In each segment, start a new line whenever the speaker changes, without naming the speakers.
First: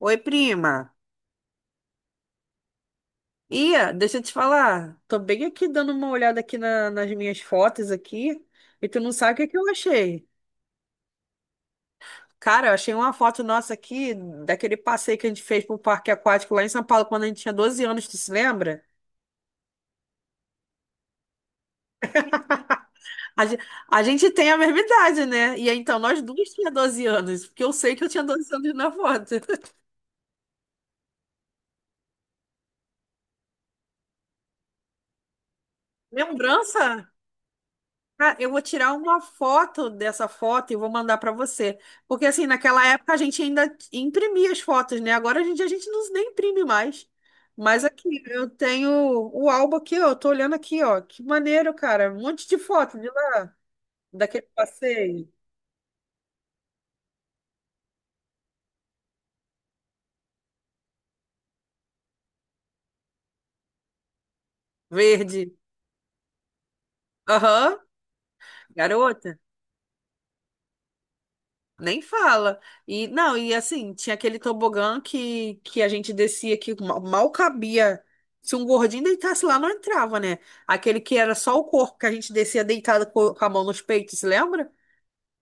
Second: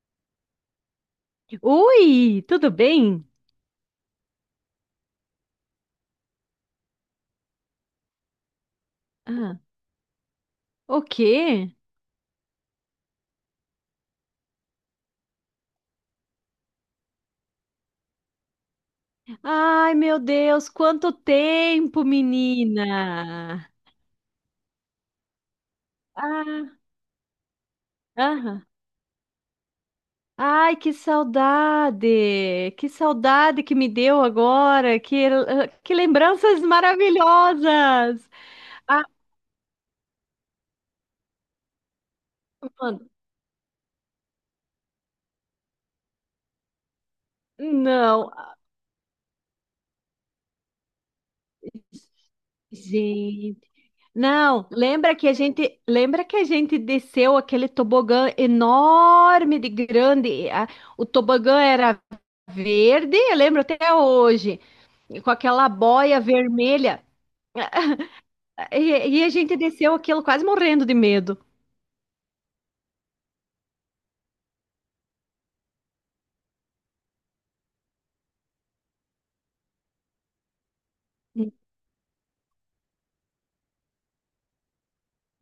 Oi, prima.
Oi, tudo bem?
Ia, deixa eu te falar. Tô bem aqui dando uma olhada aqui nas minhas fotos aqui. E tu não sabe o que que
Ah,
eu achei.
o quê?
Cara, eu achei uma foto nossa aqui daquele passeio que a gente fez pro parque aquático lá em São Paulo quando a gente tinha 12 anos, tu se lembra?
Ai, meu Deus, quanto tempo,
A, ge-
menina!
a gente tem a mesma idade, né? E aí, então, nós duas tinha
Ah,
12 anos, porque eu sei que eu tinha 12
aham.
anos na foto.
Ai, que saudade! Que saudade que me deu agora! Que lembranças
Lembrança?
maravilhosas!
Ah, eu vou tirar
Ah,
uma foto dessa foto e vou mandar para você. Porque, assim, naquela
mano,
época a gente ainda imprimia as fotos, né? Agora a gente não, nem imprime mais. Mas aqui,
não,
eu tenho o álbum aqui, ó. Eu tô olhando aqui, ó. Que maneiro, cara. Um monte de foto de lá,
gente.
daquele
Não, lembra que
passeio
a gente, lembra que a gente desceu aquele tobogã enorme de grande? O tobogã era verde, eu lembro até hoje, com
verde.
aquela boia vermelha.
Aham.
E a
Garota.
gente desceu aquilo quase morrendo de medo.
Nem fala. E não, e assim, tinha aquele tobogã que a gente descia que mal cabia. Se um gordinho deitasse lá, não entrava, né? Aquele que era só o corpo, que a gente descia deitado com a mão nos peitos, lembra?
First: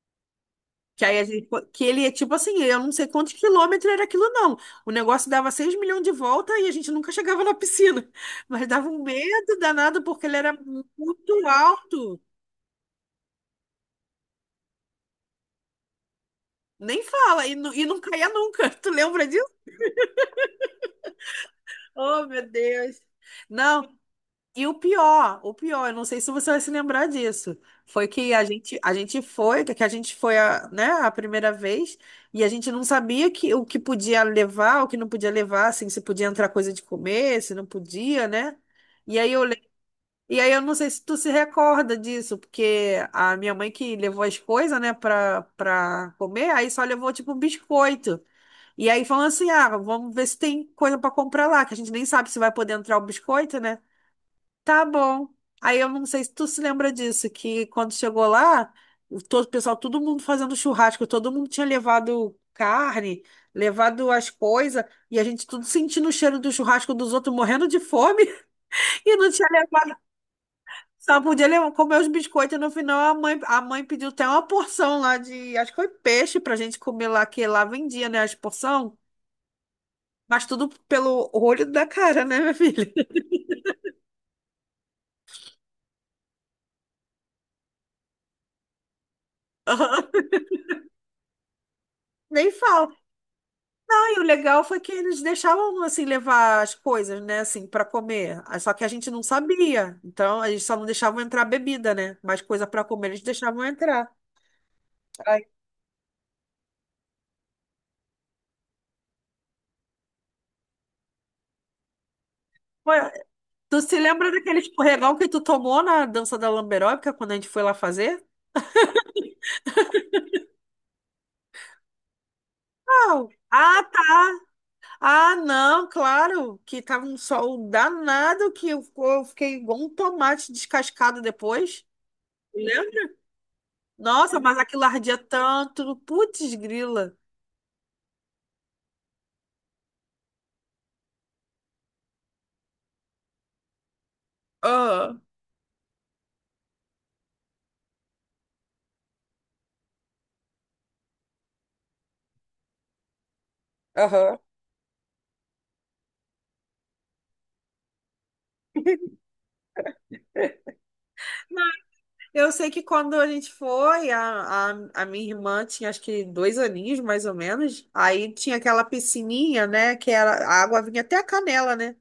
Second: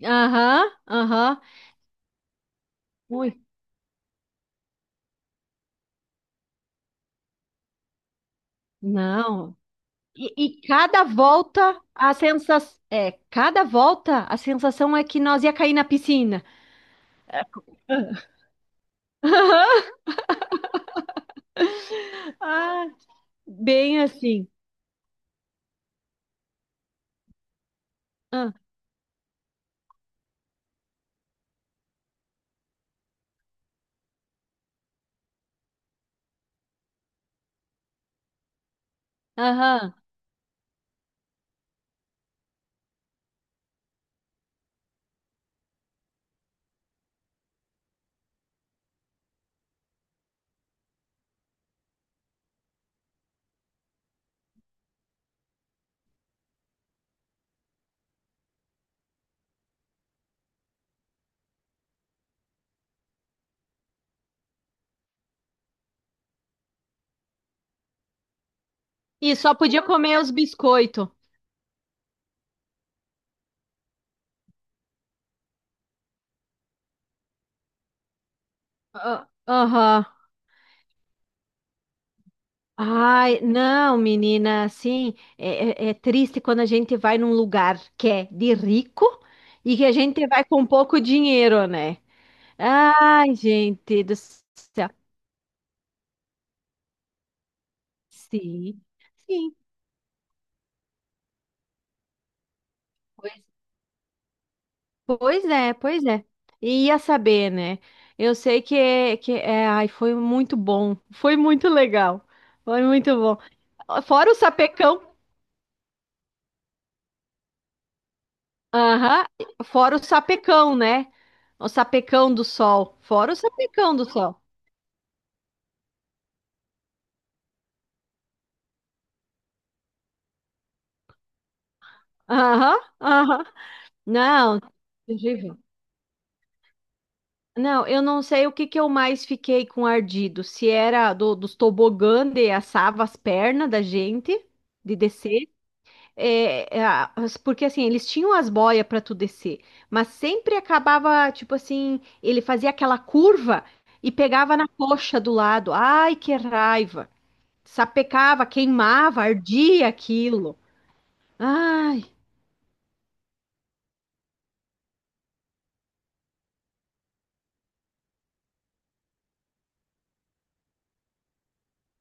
Aham,
Que aí
aham.
que ele é tipo assim, eu não sei quantos
Ui,
quilômetros era aquilo, não. O negócio dava 6 milhões de volta e a gente nunca chegava na piscina. Mas dava um
não.
medo danado porque
E,
ele era
e
muito alto.
cada volta a sensação é que nós ia cair na piscina.
Nem fala, e, e não caía nunca. Tu lembra disso? Oh, meu
Ah,
Deus. Não,
bem assim.
e o pior, eu não sei se você vai se lembrar disso. Foi que a
Ah,
gente, a gente foi, que a gente foi a, né, a primeira vez, e a gente não sabia que, o que podia levar, o que não podia levar, assim, se podia entrar coisa de comer, se não podia, né? E aí eu, le-
aham.
e aí eu não sei se tu se recorda disso, porque a minha mãe que levou as coisas, né, pra comer, aí só levou tipo um biscoito. E aí falando assim, ah, vamos ver se tem coisa para comprar lá, que a gente nem sabe se vai poder entrar o biscoito, né? Tá bom. Aí eu não sei se tu se lembra disso, que quando chegou lá, o pessoal, todo mundo fazendo churrasco, todo mundo tinha levado carne, levado as coisas, e a gente tudo sentindo o cheiro do churrasco dos outros, morrendo de fome, e não
E
tinha
só podia
levado,
comer os biscoitos.
só podia levar, comer os biscoitos. E no final, a mãe pediu até uma porção lá de, acho que foi peixe pra gente comer lá, que lá vendia, né, as porção,
Ah, aham.
mas tudo pelo olho da cara, né, minha filha?
Ai, não, menina, assim, é triste quando a gente vai num lugar que é de rico e que a gente vai com pouco dinheiro, né?
Nem fala.
Ai, gente do
E o legal foi que
céu.
eles deixavam assim levar as coisas, né, assim, para comer. Ah, só
Sim,
que a gente não
sim,
sabia. Então, eles só não deixavam entrar bebida, né? Mas coisa para comer eles
pois,
deixavam entrar.
pois
Aí,
é, pois é. E ia saber, né? Eu sei que ai, foi muito bom, foi muito legal, foi
ué,
muito bom.
tu se
Fora
lembra
o
daquele
sapecão.
escorregão que tu tomou na dança da lamberóbica quando a gente foi lá fazer?
Aham. Fora o sapecão, né? O sapecão do sol.
Não.
Fora o
Ah,
sapecão do
tá.
sol.
Ah, não, claro, que tava um sol danado que eu fiquei igual um tomate descascado depois.
Aham,
Lembra?
aham.
Nossa, mas
Não,
aquilo ardia
terrível.
tanto. Putz, grila.
Não, eu não sei o que que eu mais fiquei com ardido. Se era dos tobogã de assava as pernas da gente, de
Ah.
descer. É, porque assim, eles tinham as boias para tu descer, mas sempre acabava, tipo assim, ele fazia aquela curva e
Aham.
pegava na coxa do lado. Ai, que raiva! Sapecava, queimava, ardia aquilo. Ai,
Eu sei que quando a gente foi, a minha irmã tinha acho que 2 aninhos, mais ou menos. Aí tinha aquela piscininha, né? Que era, a água vinha até a canela, né?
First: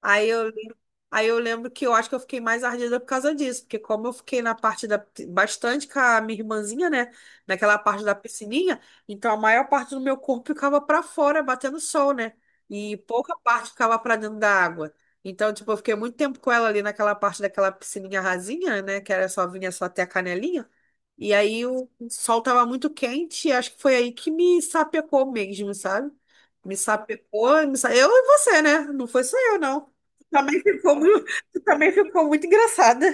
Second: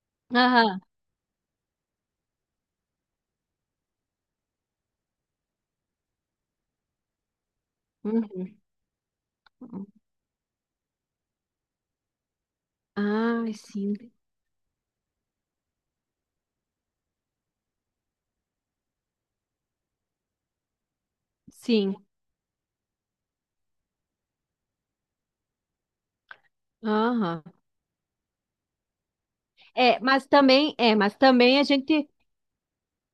Aí eu, lem-
aham,
Aí eu lembro que eu acho que eu fiquei mais ardida por causa disso, porque como eu fiquei na parte da, bastante com a minha irmãzinha, né, naquela parte da
uhum.
piscininha, então a maior parte do meu corpo ficava para fora, batendo sol, né, e pouca
Ai,
parte
sim,
ficava para dentro da água. Então, tipo, eu fiquei muito tempo com ela ali naquela parte daquela piscininha rasinha, né, que era só vinha só até a canelinha, e aí o
sim,
sol tava muito quente, e acho que foi aí que me sapecou mesmo, sabe? Me
aham.
sapecou, eu e você, né? Não foi só eu, não.
É, mas
Também
também, é,
ficou
mas
muito,
também a
também
gente,
ficou muito engraçada.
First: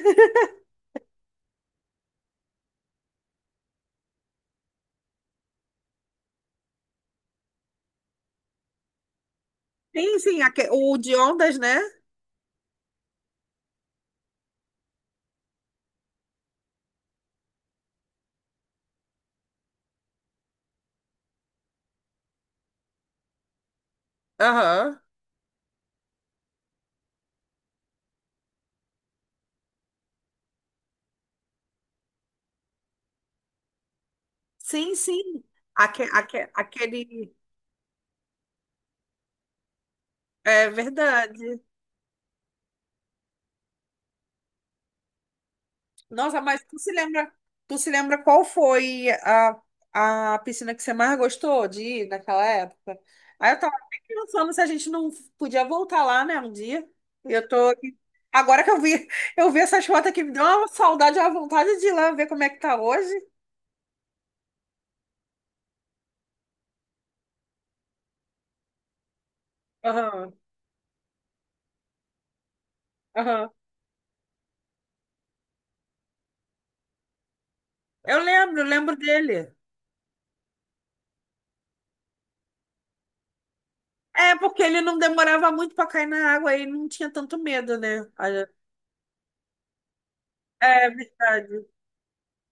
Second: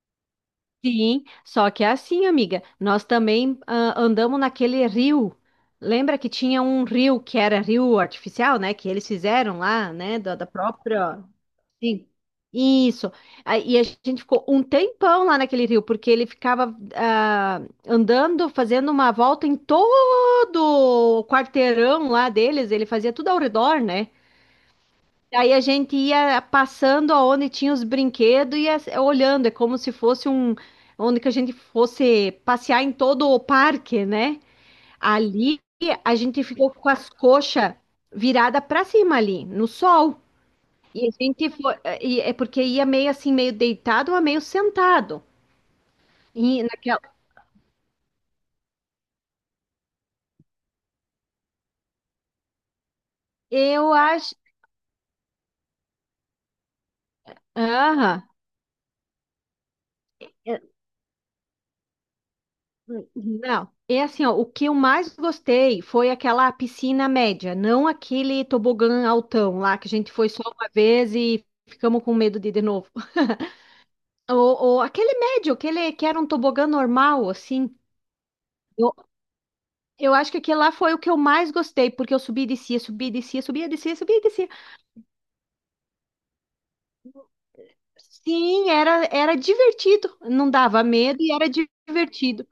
sim, só que é assim, amiga, nós também andamos naquele rio, lembra que tinha um rio que era rio artificial, né, que eles fizeram lá,
Sim,
né, da,
sim,
da
o de
própria.
ondas, né?
Sim, isso. E a gente ficou um tempão lá naquele rio, porque ele ficava andando, fazendo uma volta em todo o quarteirão lá deles, ele fazia tudo ao redor, né?
Aham.
Aí a gente ia passando aonde tinha os brinquedos e ia olhando, é como se fosse um, onde que a gente fosse passear em todo o parque, né?
Sim, sim.
Ali
Aque,
a gente
aque,
ficou com as
aquele.
coxas viradas para cima ali, no sol.
É
E a gente
verdade.
foi, e é porque ia meio assim, meio deitado ou meio sentado.
Nossa,
E
mas
naquela,
tu se lembra qual foi a piscina que você mais gostou de ir naquela época? Aí eu tava
eu
até
acho,
pensando se a gente não podia voltar lá, né, um dia. E eu tô aqui.
aham,
Agora que eu vi essas fotos aqui, me deu
é,
uma saudade, uma vontade de ir lá ver como é que tá hoje.
não. É assim, ó, o que eu mais gostei foi aquela piscina média, não aquele tobogã altão lá que a gente foi
Aham,
só uma vez e ficamos com medo de ir de novo.
aham.
Ou aquele médio, aquele que era um tobogã normal, assim.
Eu lembro,
Eu,
lembro dele.
eu acho que aquele lá foi o que eu mais gostei, porque eu subi e descia, subia e descia, subia e descia, subia e
É,
descia.
porque ele não demorava muito para cair na água e não tinha tanto medo, né? Olha,
Sim, era divertido. Não dava
é
medo e era
verdade.
divertido.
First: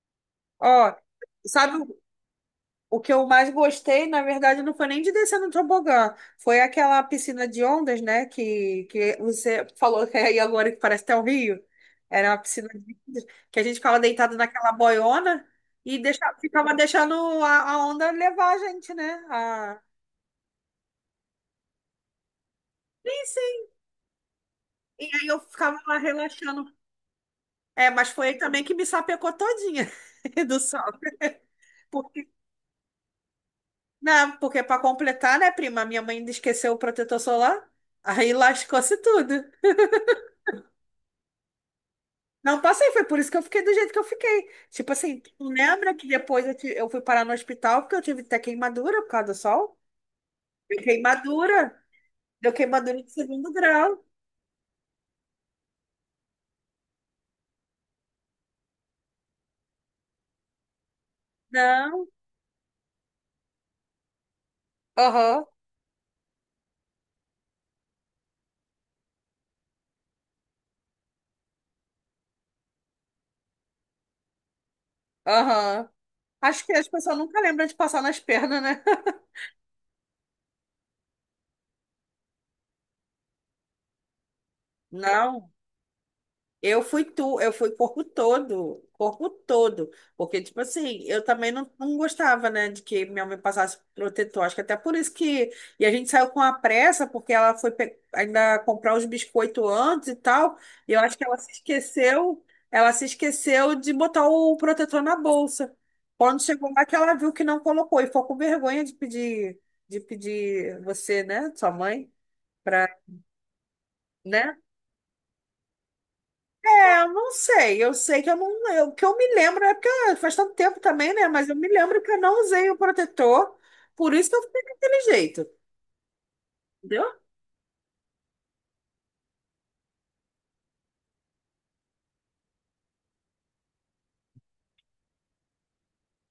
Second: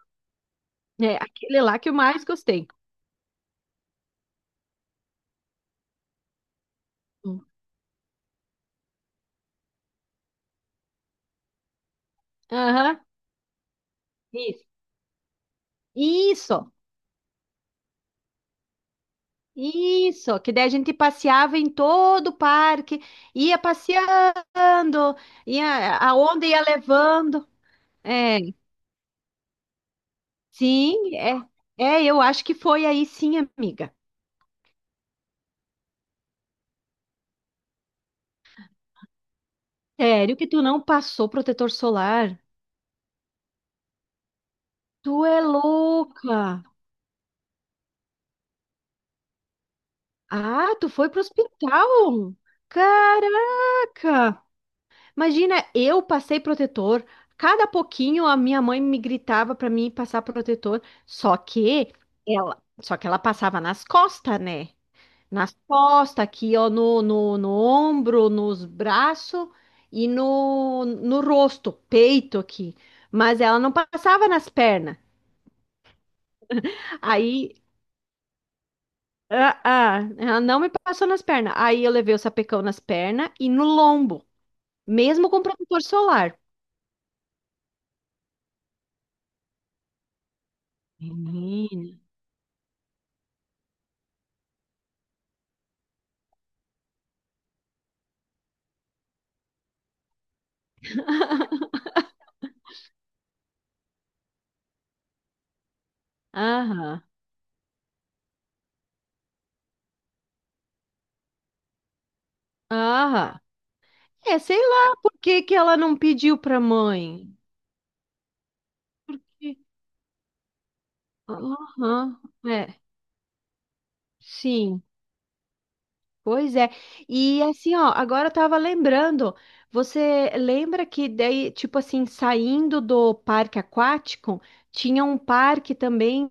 Ó,
É aquele
sabe
lá que eu mais gostei.
o que eu mais gostei, na verdade, não foi nem de descer no tobogã, foi aquela
Hum.
piscina de ondas, né? Que você falou que é aí agora que parece até o Rio. Era uma piscina de
Aham,
ondas, que a gente ficava deitado
isso.
naquela boiona e deixava,
Isso,
ficava deixando a onda levar a gente, né? A-
isso. Que daí a gente passeava em todo o parque,
Sim,
ia
sim. E
passeando,
aí eu ficava lá
a onda ia
relaxando.
levando.
É, mas foi ele
É,
também que me sapecou todinha do sol.
sim,
Porque,
eu acho que foi aí sim, amiga.
não, porque para completar, né, prima, minha mãe ainda esqueceu o protetor solar, aí lascou-se tudo.
Sério que tu não passou protetor solar?
Não passei, foi por isso que eu fiquei do jeito que eu fiquei. Tipo
Tu
assim, tu
é
lembra que
louca.
depois eu fui parar no hospital porque eu tive até queimadura por causa do sol?
Ah,
Deu
tu foi pro
queimadura,
hospital?
deu queimadura de segundo grau.
Caraca! Imagina, eu passei protetor. Cada pouquinho a minha mãe me gritava pra mim passar protetor. Só que
Não,
ela, só que ela passava nas costas, né?
aham,
Nas costas, aqui, ó, no ombro, nos braços e no rosto, peito aqui. Mas ela não passava nas pernas.
aham. Acho que as pessoas nunca
Aí,
lembram de passar nas pernas, né?
ela não me passou nas pernas. Aí eu levei o sapecão nas pernas e no lombo. Mesmo com
Não.
protetor solar.
Eu fui tu, eu fui corpo todo, porque tipo assim, eu também não
Menina.
gostava, né, de que minha mãe passasse protetor, acho que até por isso que, e a gente saiu com a pressa, porque ela foi ainda comprar os biscoitos antes e tal, e eu acho que ela se esqueceu de botar o protetor na bolsa, quando chegou lá que
Aham.
ela viu que não colocou, e ficou com vergonha de pedir você, né, sua mãe, pra,
Aham. É,
né?
sei lá por que que ela não pediu pra
É, eu não
mãe.
sei. Eu sei que eu não. O que eu me lembro é porque ah, faz tanto tempo também, né? Mas eu me lembro que eu
Aham.
não usei o
É.
protetor, por isso que eu fiquei
Sim.
daquele jeito,
Pois é.
entendeu?
E assim, ó, agora eu tava lembrando. Você lembra que daí, tipo assim, saindo do parque aquático, tinha um parque também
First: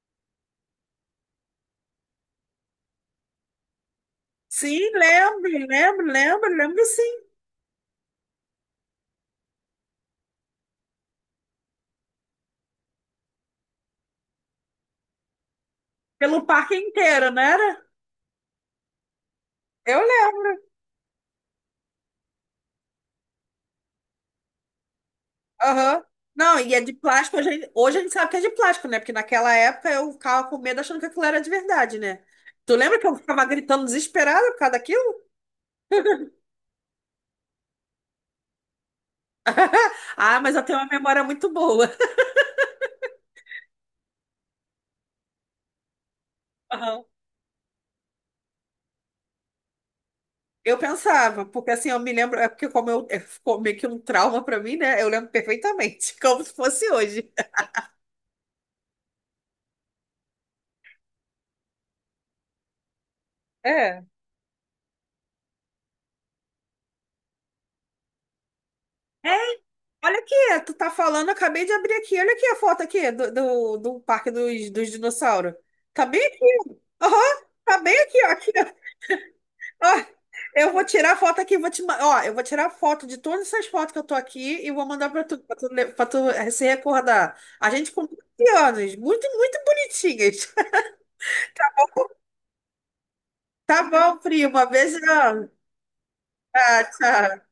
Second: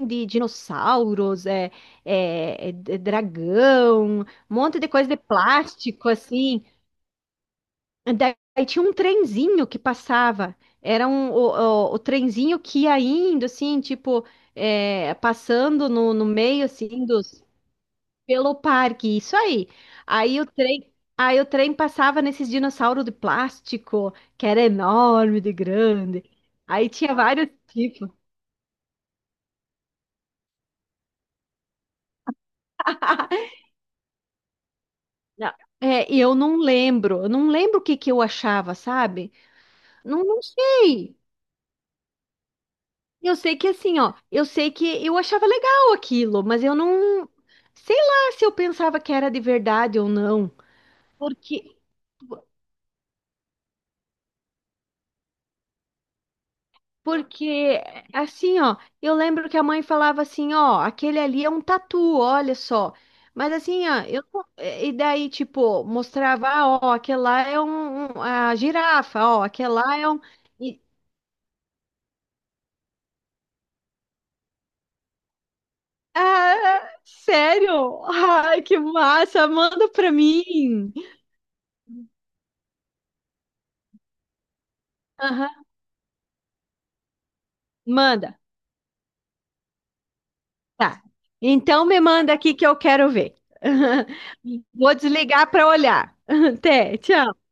de dinossauros, dragão, um
Sim,
monte de coisa de
lembro, lembro,
plástico,
lembro,
assim.
lembro sim.
Daí tinha um trenzinho que passava. Era o trenzinho que ia indo, assim, tipo, passando no
Pelo
meio,
parque
assim,
inteiro, não
dos,
era?
pelo parque. Isso aí.
Eu
Aí o
lembro.
trem, aí o trem passava nesses dinossauros de plástico, que era enorme, de
Aham.
grande.
Não, e é
Aí
de
tinha
plástico.
vários
Hoje a
tipos.
gente sabe que é de plástico, né? Porque naquela época eu ficava com medo achando que aquilo era de verdade, né? Tu lembra que eu ficava gritando desesperada por causa daquilo?
Não, é, e eu não lembro o que que eu achava, sabe? Não,
Ah,
não
mas eu tenho uma
sei.
memória muito boa.
Eu sei que assim, ó, eu sei que eu achava legal aquilo, mas eu não, sei lá se eu pensava que era de verdade ou não,
Eu pensava, porque
porque
assim, eu me lembro, é porque como eu, é, ficou meio que um trauma pra mim, né? Eu lembro perfeitamente, como se fosse hoje.
porque assim, ó, eu lembro que a mãe falava assim, ó, aquele ali é um tatu, olha só. Mas assim, ó,
É.
eu não- eh, e daí tipo mostrava, ah, ó, aquele lá é um, a girafa, ó,
Ei,
aquele lá é
olha
um
aqui, tu
e-
tá falando, eu acabei de abrir aqui, olha aqui a foto aqui do Parque dos Dinossauros. Tá bem?
ah,
Aham, tá bem
sério?
aqui, ó, aqui,
Ai, que
ó.
massa, manda
Ó,
pra
eu vou
mim.
tirar a foto aqui, vou te, ma- ó, eu vou tirar a foto de todas essas fotos que eu tô aqui e vou mandar pra tu,
Aham,
pra tu se recordar. A gente com
manda.
15 anos, muito, muito bonitinhas.
Tá. Então me manda aqui que eu quero ver.
Tá bom, primo,
Vou
beijão.
desligar para olhar.
Ah,
Até,
tchau.
tchau.